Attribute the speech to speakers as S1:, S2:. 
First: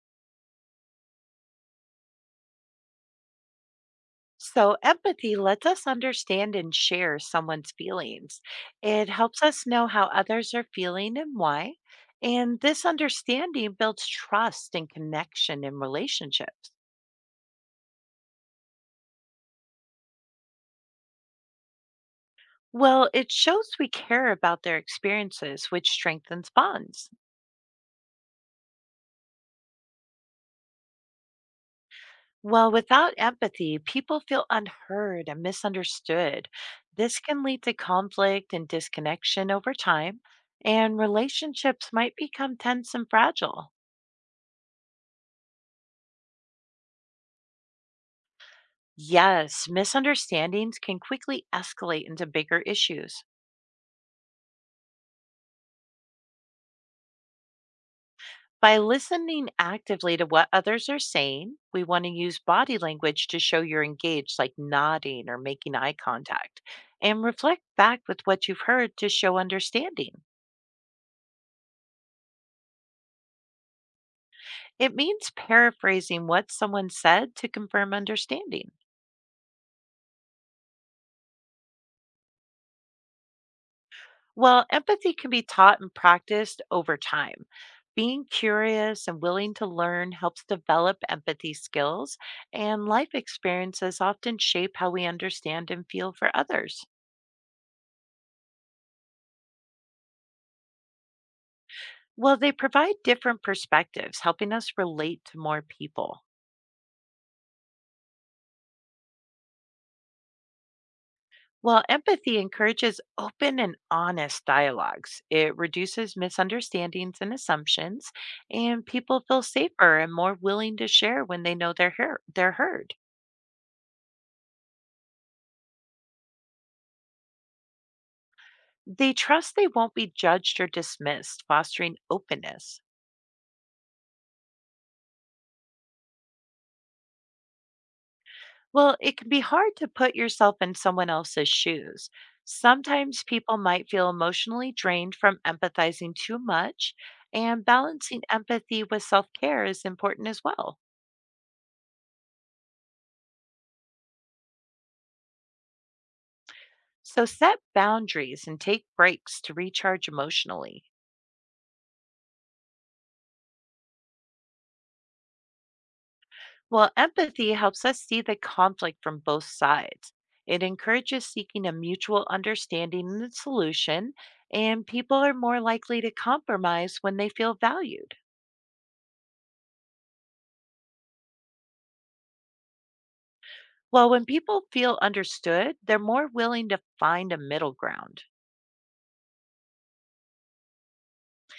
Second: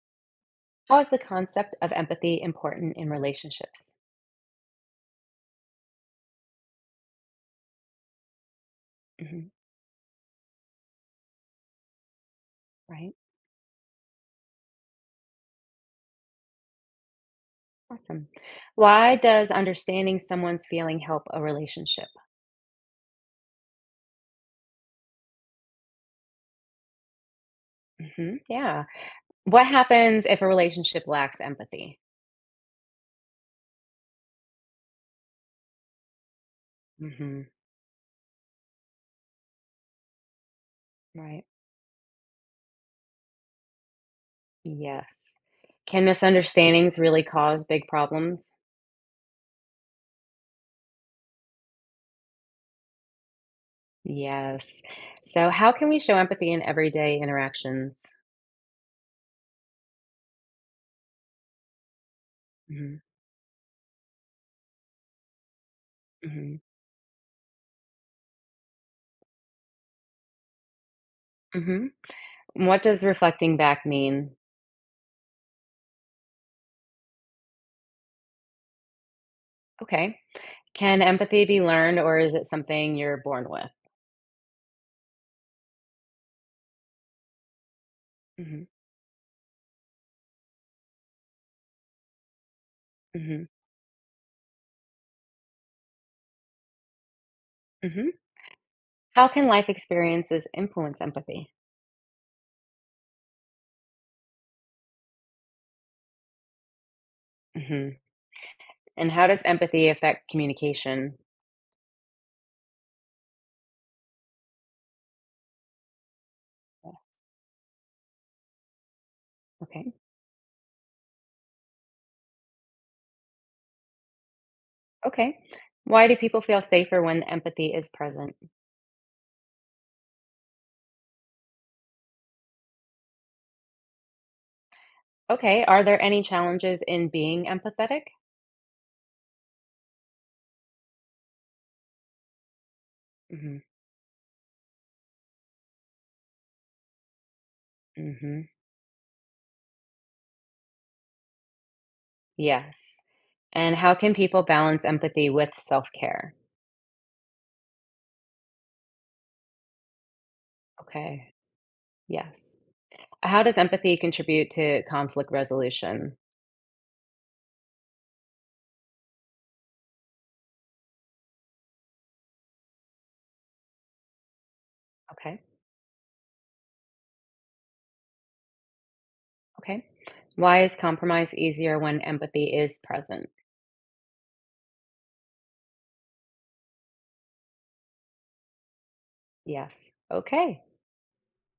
S1: How is the concept of empathy important in relationships?
S2: So, empathy lets us understand and share someone's feelings. It helps
S1: Mhm,
S2: us know how others are feeling and why. And this
S1: right?
S2: understanding builds trust and connection in relationships.
S1: Awesome. Why does understanding someone's feeling help a relationship?
S2: Well, it shows we care about their experiences, which strengthens bonds.
S1: Yeah. What happens if a relationship lacks empathy?
S2: Well, without empathy, people feel unheard and misunderstood. This can
S1: Hmm.
S2: lead to conflict and disconnection over time, and
S1: Right.
S2: relationships might become tense and fragile.
S1: Yes. Can misunderstandings really cause big problems?
S2: Yes, misunderstandings can quickly escalate into bigger issues.
S1: Yes. So, how can we show empathy in everyday interactions?
S2: By listening actively to what others are saying, we want to use body
S1: Hmm.
S2: language to show you're engaged, like nodding or making eye
S1: Hmm.
S2: contact, and reflect back with what you've heard to show understanding.
S1: Hmm. What does reflecting back mean?
S2: It means paraphrasing what someone said to confirm understanding.
S1: Okay. Can empathy be learned or is it something you're born with?
S2: Well, empathy can be taught and practiced over time. Being
S1: Mhm.
S2: curious and willing to learn helps develop empathy skills, and life
S1: Mhm.
S2: experiences often shape how we understand and feel for others.
S1: Mhm. How can life experiences influence empathy?
S2: Well, they provide different perspectives, helping us relate to more people.
S1: Mhm, and how does empathy affect communication?
S2: While empathy encourages open and honest dialogues, it reduces
S1: Yeah,
S2: misunderstandings and assumptions, and people feel
S1: okay,
S2: safer and more willing to share when they know they're heard.
S1: okay. Why do people feel safer when empathy is present?
S2: They trust they won't be judged or dismissed, fostering openness.
S1: Okay, are there any challenges in being empathetic?
S2: Well, it can be hard to put yourself in someone else's shoes. Sometimes people
S1: Mhm.
S2: might feel emotionally drained from empathizing too much, and balancing
S1: Mhm.
S2: empathy with self care is important as well.
S1: Yes. And how can people balance empathy with self-care?
S2: So set boundaries and take breaks to recharge emotionally.
S1: Okay, yes. How does empathy contribute to conflict resolution?
S2: Well, empathy helps us see the conflict from both sides. It encourages seeking a mutual understanding and solution, and people are
S1: Okay,
S2: more likely to compromise when they feel valued.
S1: okay. Why is compromise easier when empathy is present?
S2: Well, when people feel understood, they're more willing to find a middle ground.
S1: Yes. Okay.